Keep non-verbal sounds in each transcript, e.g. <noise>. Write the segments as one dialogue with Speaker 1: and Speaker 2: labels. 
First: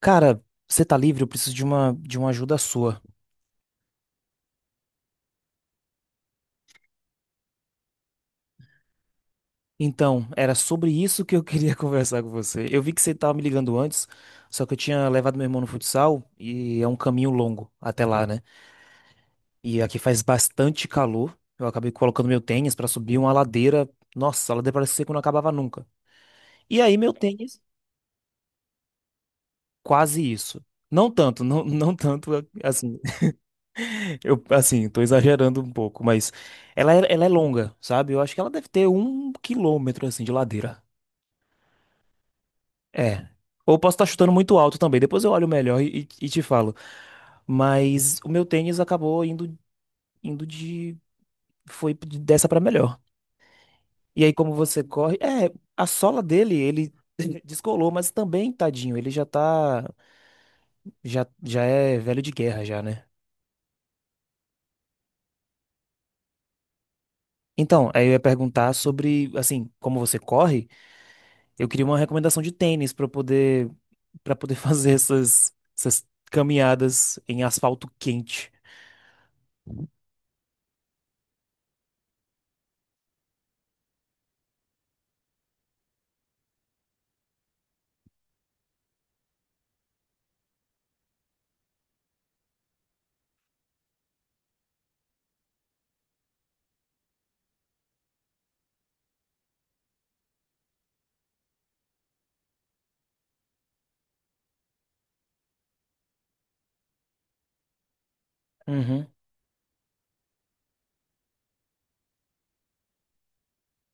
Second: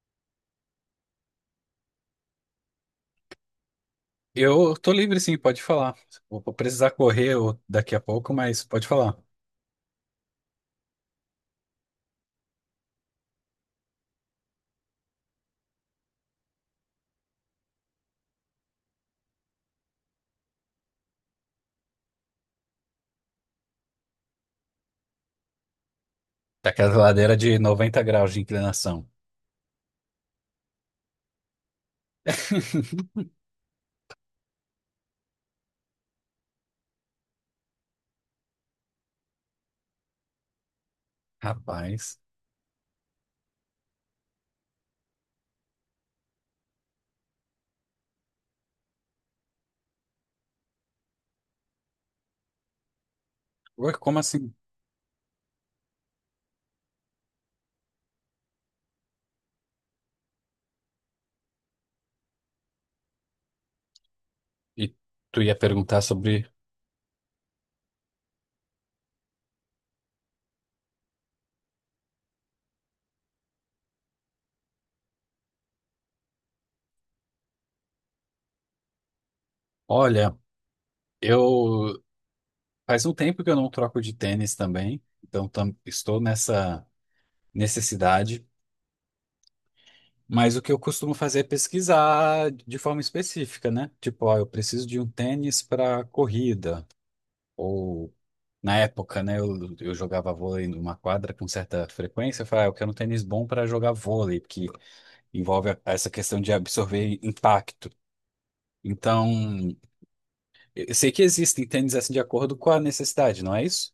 Speaker 1: Cara, você tá livre? Eu preciso de uma ajuda sua.
Speaker 2: Eu tô livre, sim, pode falar. Vou precisar correr daqui a pouco, mas pode falar.
Speaker 1: Então, era sobre isso que eu queria <laughs> conversar com você. Eu vi que você tava me ligando antes, só que eu tinha levado meu irmão no futsal e é um caminho longo até lá, né? E aqui faz bastante calor. Eu acabei colocando meu tênis pra subir uma ladeira. Nossa, a ladeira parece ser que não acabava nunca.
Speaker 2: Tá
Speaker 1: E
Speaker 2: aquela
Speaker 1: aí meu
Speaker 2: ladeira de
Speaker 1: tênis,
Speaker 2: 90 graus de inclinação.
Speaker 1: quase isso. Não tanto, não, <laughs> não tanto assim.
Speaker 2: <laughs>
Speaker 1: <laughs> Eu assim, tô exagerando um pouco, mas ela é longa, sabe? Eu acho que ela deve ter um quilômetro assim de ladeira.
Speaker 2: Rapaz.
Speaker 1: É. Ou posso estar chutando muito alto também. Depois eu olho melhor e te falo. Mas o meu tênis acabou indo, indo de. Foi de- dessa pra melhor.
Speaker 2: Ué, como
Speaker 1: E aí,
Speaker 2: assim?
Speaker 1: como você corre. É, a sola dele, ele <laughs> descolou, mas também, tadinho, ele já tá. Já é velho de guerra, já, né?
Speaker 2: E tu ia perguntar sobre.
Speaker 1: Então, aí eu ia perguntar sobre, assim, como você corre, eu queria uma recomendação de tênis pra eu poder, para poder <laughs> fazer essas, essas caminhadas em asfalto quente.
Speaker 2: Olha, eu. Faz um tempo que eu não troco de tênis também, então estou nessa necessidade. Mas o que eu costumo fazer é pesquisar de forma específica, né? Tipo, ó, eu preciso de um tênis para corrida. Na época, né, eu jogava vôlei numa quadra com certa frequência. Eu falei, ah, eu quero um tênis bom para jogar vôlei, porque envolve essa questão de absorver impacto.
Speaker 1: Uhum.
Speaker 2: Então, eu sei que existem tênis assim de acordo com a necessidade, não é isso?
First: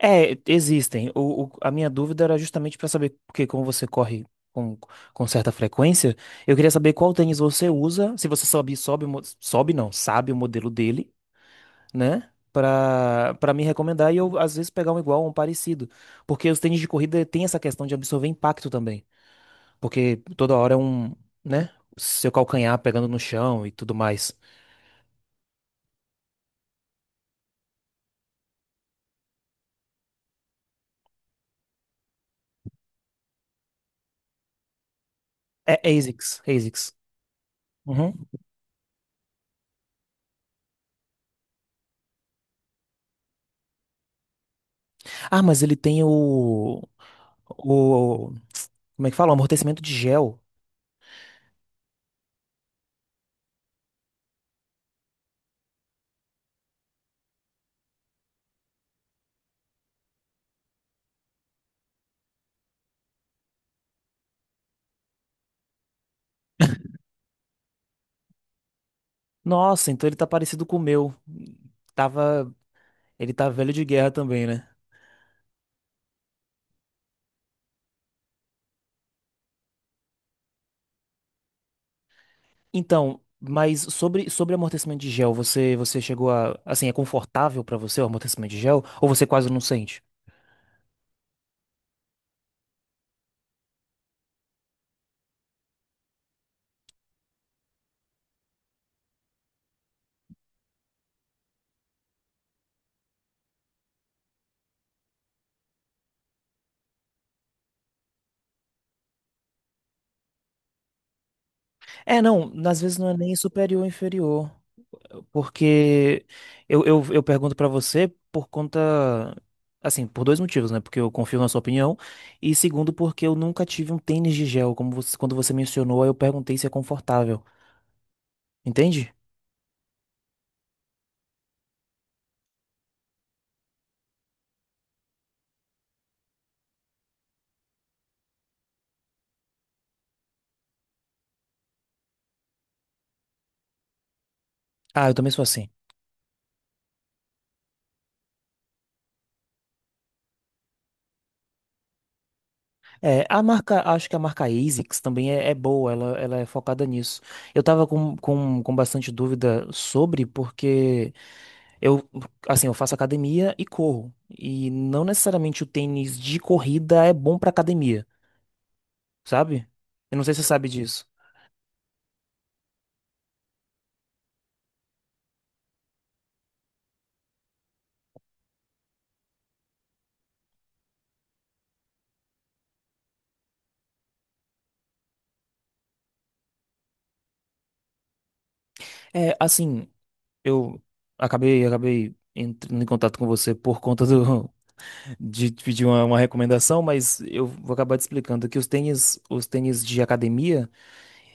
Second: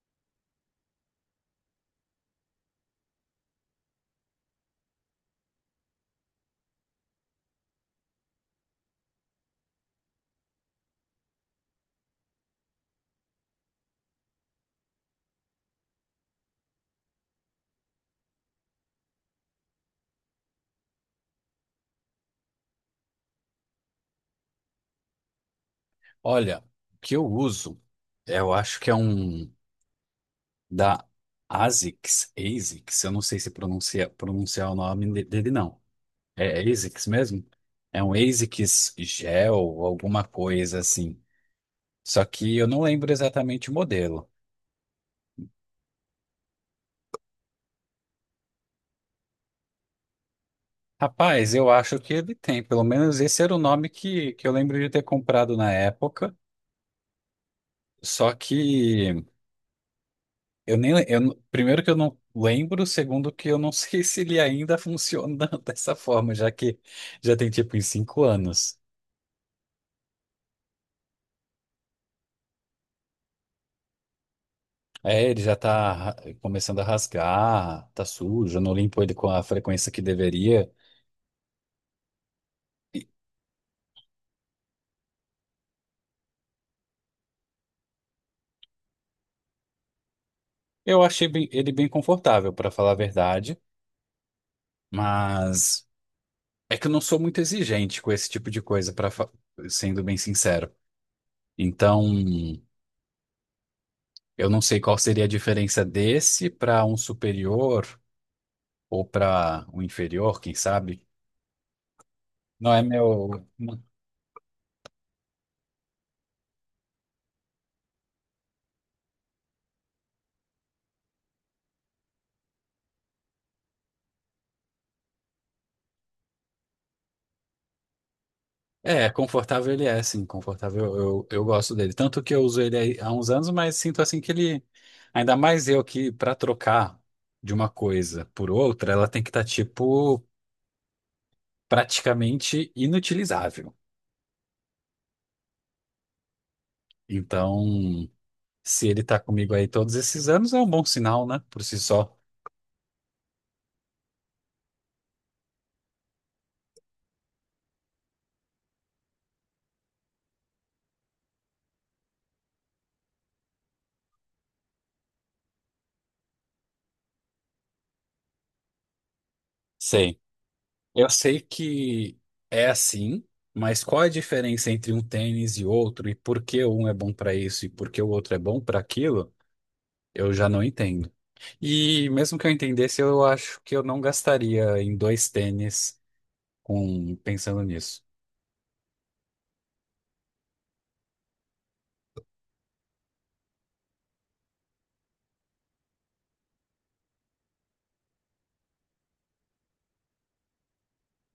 Speaker 1: É, existem. O- a minha dúvida era justamente para saber, porque como você corre com, com certa frequência, eu queria saber qual tênis você usa, se você sobe, sobe, o mo- sobe não, sabe o modelo dele, né? Para me recomendar e eu às vezes pegar um igual ou um parecido. Porque os tênis de corrida tem essa questão de absorver impacto também, porque toda hora é um, né, seu calcanhar pegando no chão e tudo mais.
Speaker 2: Olha, o que eu uso, eu acho que é um da ASICS, eu não sei se pronuncia, pronunciar o nome dele, não.
Speaker 1: É ASICS,
Speaker 2: É, é
Speaker 1: ASICS.
Speaker 2: ASICS mesmo? É um
Speaker 1: Uhum.
Speaker 2: ASICS Gel, alguma coisa assim. Só que eu não lembro exatamente o modelo.
Speaker 1: Ah, mas ele tem o. O, como é que fala? O amortecimento de gel.
Speaker 2: Rapaz, eu acho que ele tem, pelo menos esse era o nome que eu lembro de ter comprado na época. Só que eu nem le- eu, não- primeiro que eu não lembro, segundo que eu não <laughs> sei se ele ainda funciona <laughs> dessa forma, já que já tem tipo em 5 anos.
Speaker 1: Nossa, então ele tá parecido com o meu. Tava, ele tá velho de guerra também, né?
Speaker 2: É, ele já tá começando a rasgar, tá sujo, eu não limpo ele com a frequência que deveria. E
Speaker 1: Então, mas sobre amortecimento de gel, você chegou a, assim, é confortável pra você o amortecimento de gel? Ou você quase não sente?
Speaker 2: eu achei ele bem confortável, para falar a verdade, mas é que eu não sou muito exigente com esse tipo de coisa, para sendo bem sincero. Então, eu não sei qual seria a diferença desse para um superior ou para um inferior, quem sabe.
Speaker 1: É, não,
Speaker 2: Não
Speaker 1: às
Speaker 2: é
Speaker 1: vezes não é
Speaker 2: meu.
Speaker 1: nem superior ou inferior. Porque eu pergunto pra você por conta. Assim, por dois motivos, né? Porque eu confio na sua opinião. E segundo, porque eu nunca tive um tênis de gel. Como você, quando você mencionou, aí eu perguntei se é confortável.
Speaker 2: É,
Speaker 1: Entende?
Speaker 2: confortável ele é, sim, confortável. Eu gosto dele. Tanto que eu uso ele aí há uns anos, mas sinto assim que ele. Ainda mais eu que, para trocar de uma coisa por outra, ela tem que estar, tipo, praticamente inutilizável.
Speaker 1: Ah, eu também sou assim.
Speaker 2: Então. Se ele tá comigo aí todos esses anos, é um bom sinal, né? Por si só.
Speaker 1: É, a marca, acho que a marca ASICS também é boa, ela é focada nisso. Eu tava com bastante dúvida sobre, porque eu, assim, eu faço academia e corro. E não necessariamente o tênis de corrida é bom pra academia. Sabe? Eu
Speaker 2: Sei.
Speaker 1: não sei se você sabe disso.
Speaker 2: Eu sei que é assim, mas qual é a diferença entre um tênis e outro e por que um é bom para isso e por que o outro é bom para aquilo? Eu já não entendo. E mesmo que eu entendesse, eu acho que eu não gastaria em dois tênis com pensando nisso.
Speaker 1: É, assim, eu acabei entrando em contato com você por conta do, <laughs> de te pedir uma recomendação, mas eu vou acabar te explicando que os tênis de academia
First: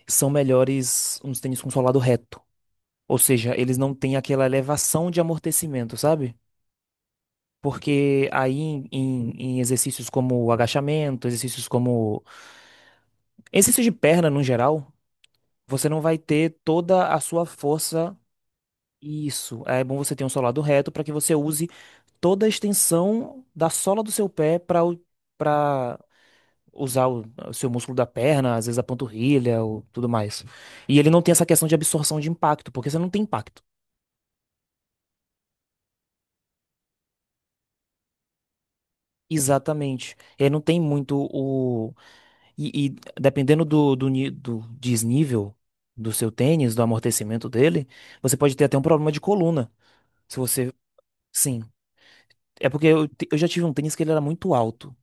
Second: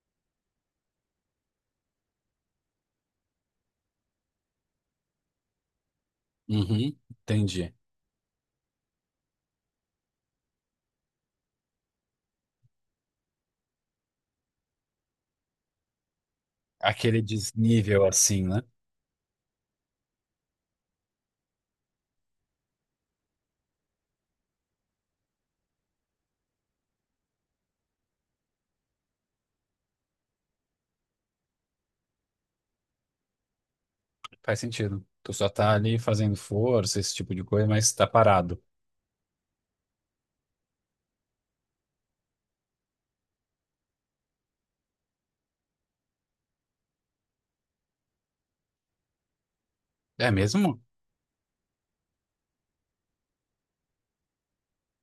Speaker 1: são melhores uns tênis com solado reto. Ou seja, eles não têm aquela elevação de amortecimento, sabe?
Speaker 2: Uhum, entendi.
Speaker 1: Porque aí em exercícios como agachamento, exercícios como exercício de perna no geral, você não vai ter toda a
Speaker 2: Aquele
Speaker 1: sua
Speaker 2: desnível
Speaker 1: força.
Speaker 2: assim, né?
Speaker 1: Isso. É bom você ter um solado reto para que você use toda a extensão da sola do seu pé para usar o seu músculo da perna, às vezes a panturrilha ou tudo mais. E ele não tem essa questão de absorção de impacto, porque você não tem impacto.
Speaker 2: Faz sentido. Tu só tá ali fazendo força, esse tipo de coisa, mas tá parado.
Speaker 1: Exatamente. Ele não tem muito o. E dependendo do desnível do seu tênis, do amortecimento dele, você pode ter até um problema de coluna.
Speaker 2: É
Speaker 1: Se você.
Speaker 2: mesmo?
Speaker 1: Sim. É porque eu já tive um tênis que ele era muito alto.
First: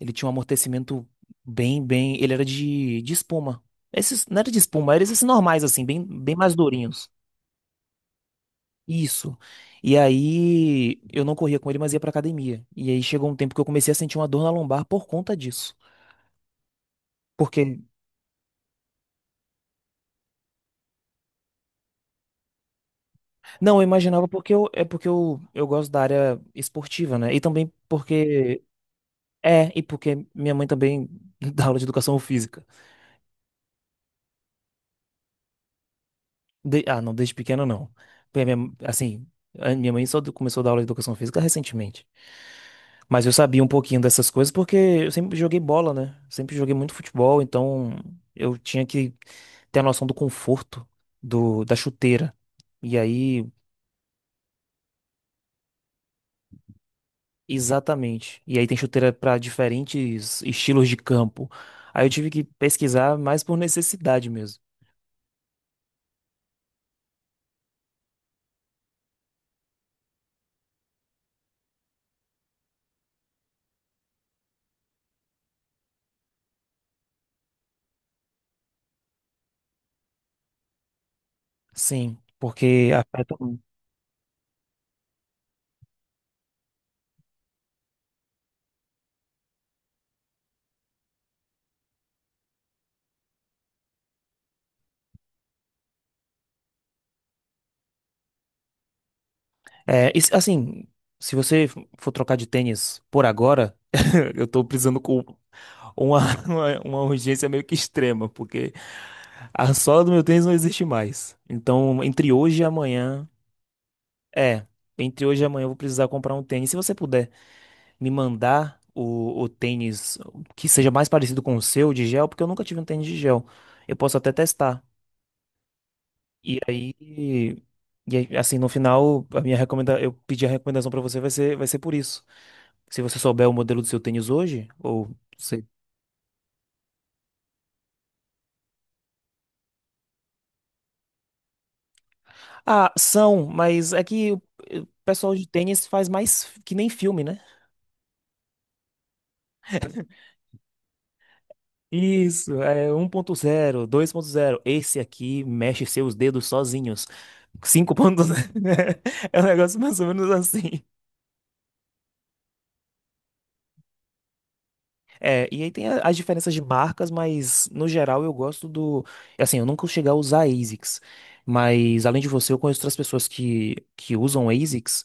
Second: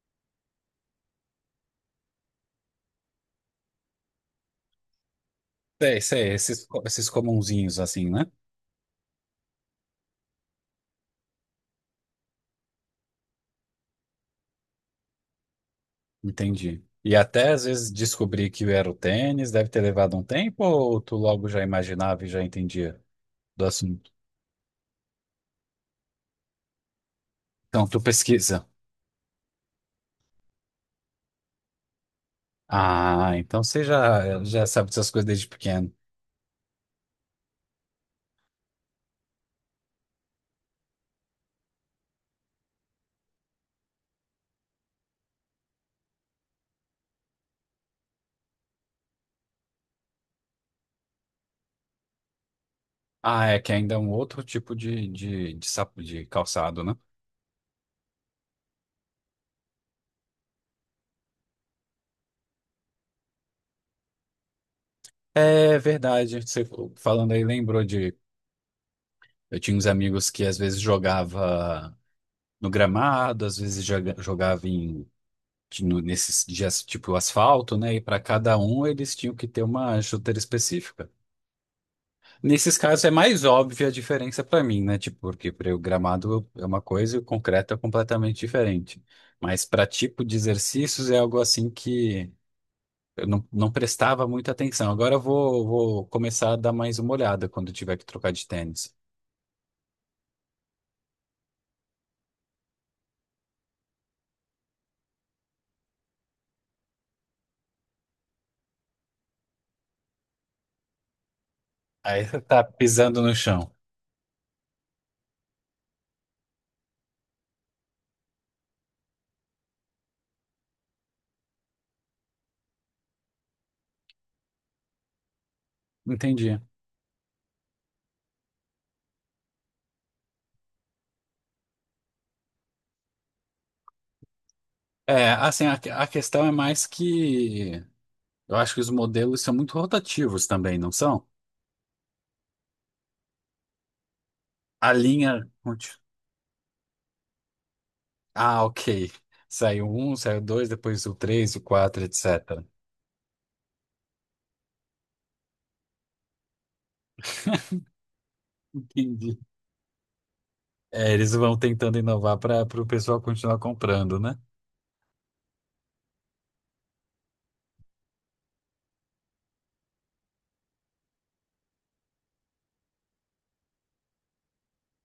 Speaker 1: Ele tinha um amortecimento bem, bem. Ele era de espuma. Esses, não era de espuma, eram esses normais, assim,
Speaker 2: Sei,
Speaker 1: bem,
Speaker 2: sei,
Speaker 1: bem mais
Speaker 2: esses, esses
Speaker 1: durinhos.
Speaker 2: comunzinhos assim, né?
Speaker 1: Isso. E aí eu não corria com ele, mas ia pra academia. E aí chegou um tempo que eu comecei a sentir uma dor na lombar por conta disso.
Speaker 2: Entendi. E até às
Speaker 1: Porque.
Speaker 2: vezes descobrir que era o tênis, deve ter levado um tempo, ou tu logo já imaginava e já entendia do
Speaker 1: Não, eu
Speaker 2: assunto?
Speaker 1: imaginava porque eu, é porque eu gosto da área esportiva, né? E também
Speaker 2: Então tu
Speaker 1: porque.
Speaker 2: pesquisa.
Speaker 1: É, e porque minha mãe também <laughs> dá aula de educação física.
Speaker 2: Ah, então você já, já sabe dessas coisas desde pequeno.
Speaker 1: De- Ah, não, desde pequeno não. Porque a minha- Assim, a minha mãe só começou a dar aula de educação física recentemente. Mas eu sabia um pouquinho dessas coisas porque eu sempre joguei bola, né? Sempre joguei muito futebol, então eu tinha que ter a noção do conforto do, da chuteira. E
Speaker 2: Ah,
Speaker 1: aí,
Speaker 2: é que ainda é um outro tipo de, sapo, de calçado, né?
Speaker 1: exatamente. E aí tem chuteira para diferentes estilos de campo. Aí eu tive que pesquisar mais por necessidade mesmo.
Speaker 2: É verdade, você falando aí lembrou de. Eu tinha uns amigos que às vezes jogava no gramado, às vezes jogava em nesses dias tipo asfalto, né? E para cada um eles tinham que ter uma chuteira específica.
Speaker 1: Sim,
Speaker 2: Nesses
Speaker 1: porque
Speaker 2: casos é
Speaker 1: afeta.
Speaker 2: mais óbvia a diferença para mim, né? Tipo, porque para o gramado é uma coisa e o concreto é completamente diferente. Mas para tipo de exercícios é algo assim que eu não, não prestava muita atenção. Agora eu vou começar a dar mais uma olhada quando eu tiver que trocar de tênis.
Speaker 1: É, e se- assim, se você for trocar de tênis por agora, <laughs> eu tô precisando com uma, <laughs> uma urgência meio que extrema, porque a sola do meu tênis não existe mais. Então,
Speaker 2: Aí
Speaker 1: entre
Speaker 2: você
Speaker 1: hoje
Speaker 2: tá
Speaker 1: e
Speaker 2: pisando
Speaker 1: amanhã,
Speaker 2: no chão.
Speaker 1: é, entre hoje e amanhã eu vou precisar comprar um tênis. Se você puder me mandar o tênis que seja mais parecido com o seu de gel, porque eu nunca tive um tênis de gel. Eu posso até testar.
Speaker 2: Entendi.
Speaker 1: E aí, e aí, assim, no final, a minha recomenda, eu pedir a recomendação pra você vai ser por isso. Se você souber o modelo do seu tênis hoje, ou
Speaker 2: É, assim,
Speaker 1: sei.
Speaker 2: a questão é mais que eu acho que os modelos são muito rotativos também, não são?
Speaker 1: Ah, são, mas é que o
Speaker 2: A
Speaker 1: pessoal de
Speaker 2: linha.
Speaker 1: tênis
Speaker 2: Conti-
Speaker 1: faz mais f- que nem filme, né?
Speaker 2: Ah, ok. Saiu um, saiu dois, depois o três, o quatro,
Speaker 1: Isso,
Speaker 2: etc.
Speaker 1: é um ponto zero dois ponto zero. Esse aqui mexe seus dedos sozinhos. 5.0. <laughs>
Speaker 2: Entendi.
Speaker 1: É um negócio mais ou menos assim.
Speaker 2: É, eles vão tentando inovar para o pessoal continuar comprando, né?
Speaker 1: É, e aí tem a- as diferenças de marcas, mas no geral eu gosto do. Assim, eu nunca cheguei a usar ASICS, mas além de você, eu conheço outras pessoas que usam ASICS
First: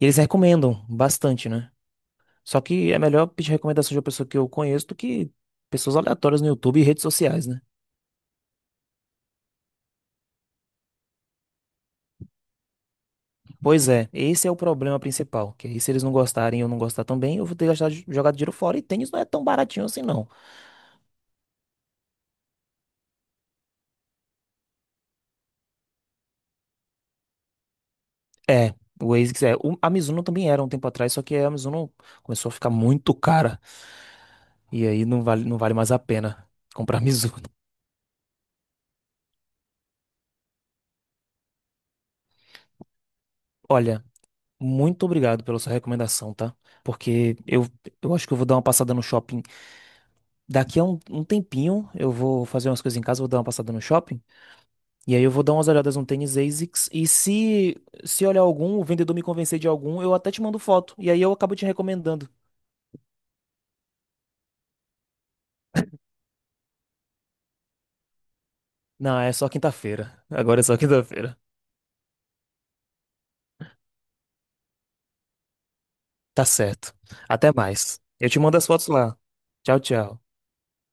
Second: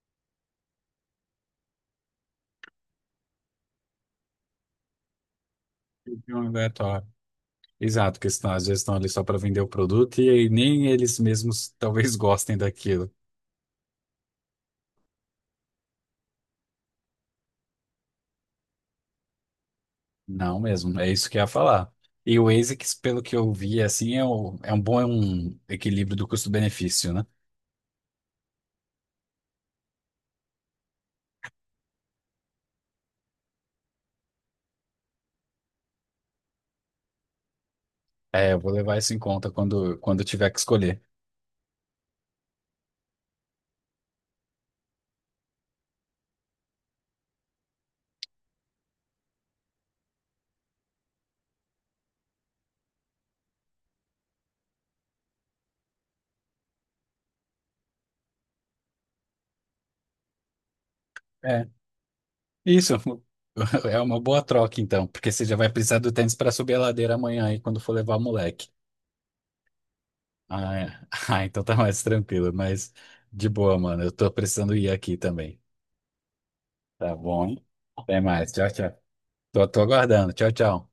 Speaker 1: e eles recomendam bastante, né? Só que é melhor pedir recomendação de uma pessoa que eu conheço do que pessoas
Speaker 2: De
Speaker 1: aleatórias
Speaker 2: um
Speaker 1: no YouTube e redes
Speaker 2: aleatório.
Speaker 1: sociais, né?
Speaker 2: Exato, porque senão, às vezes estão ali só para vender o produto e aí nem eles mesmos talvez <laughs> gostem daquilo.
Speaker 1: Pois é, esse é o problema principal. Que aí, se eles não gostarem e eu não gostar também, eu vou ter gastado, jogado dinheiro fora. E tênis não é tão baratinho assim, não.
Speaker 2: Não mesmo, é isso que eu ia falar. E o ASICS, pelo que eu vi, assim, é, é um bom é um equilíbrio do custo-benefício, né?
Speaker 1: É, o ASICS é. O- a Mizuno também era um tempo atrás, só que a Mizuno começou a ficar muito cara. E aí não vale mais a pena comprar a Mizuno. <laughs>
Speaker 2: É, eu vou levar isso em conta quando, quando eu tiver que escolher.
Speaker 1: Olha, muito obrigado pela sua recomendação, tá? Porque eu acho que eu vou dar uma passada no shopping. Daqui a um tempinho eu vou fazer umas coisas em casa, vou dar uma passada no shopping. E aí eu vou dar umas olhadas no tênis ASICS. E se olhar algum, o vendedor me convencer de algum, eu até te mando foto. E aí eu acabo te
Speaker 2: É,
Speaker 1: recomendando.
Speaker 2: isso. <laughs> É uma boa troca, então, porque você já vai precisar do tênis para subir a ladeira amanhã aí quando for levar o moleque.
Speaker 1: Não, é só quinta-feira. <laughs> Agora é
Speaker 2: Ah,
Speaker 1: só
Speaker 2: é. <laughs>
Speaker 1: quinta-feira.
Speaker 2: Ah, então tá mais tranquilo, mas de boa, mano. Eu tô precisando ir aqui também.
Speaker 1: Tá certo.
Speaker 2: Tá bom,
Speaker 1: Até
Speaker 2: hein?
Speaker 1: mais.
Speaker 2: Até
Speaker 1: Eu te
Speaker 2: mais.
Speaker 1: mando as
Speaker 2: Tchau,
Speaker 1: fotos
Speaker 2: tchau.
Speaker 1: lá.
Speaker 2: Tô,
Speaker 1: Tchau,
Speaker 2: tô
Speaker 1: tchau.
Speaker 2: aguardando. Tchau, tchau.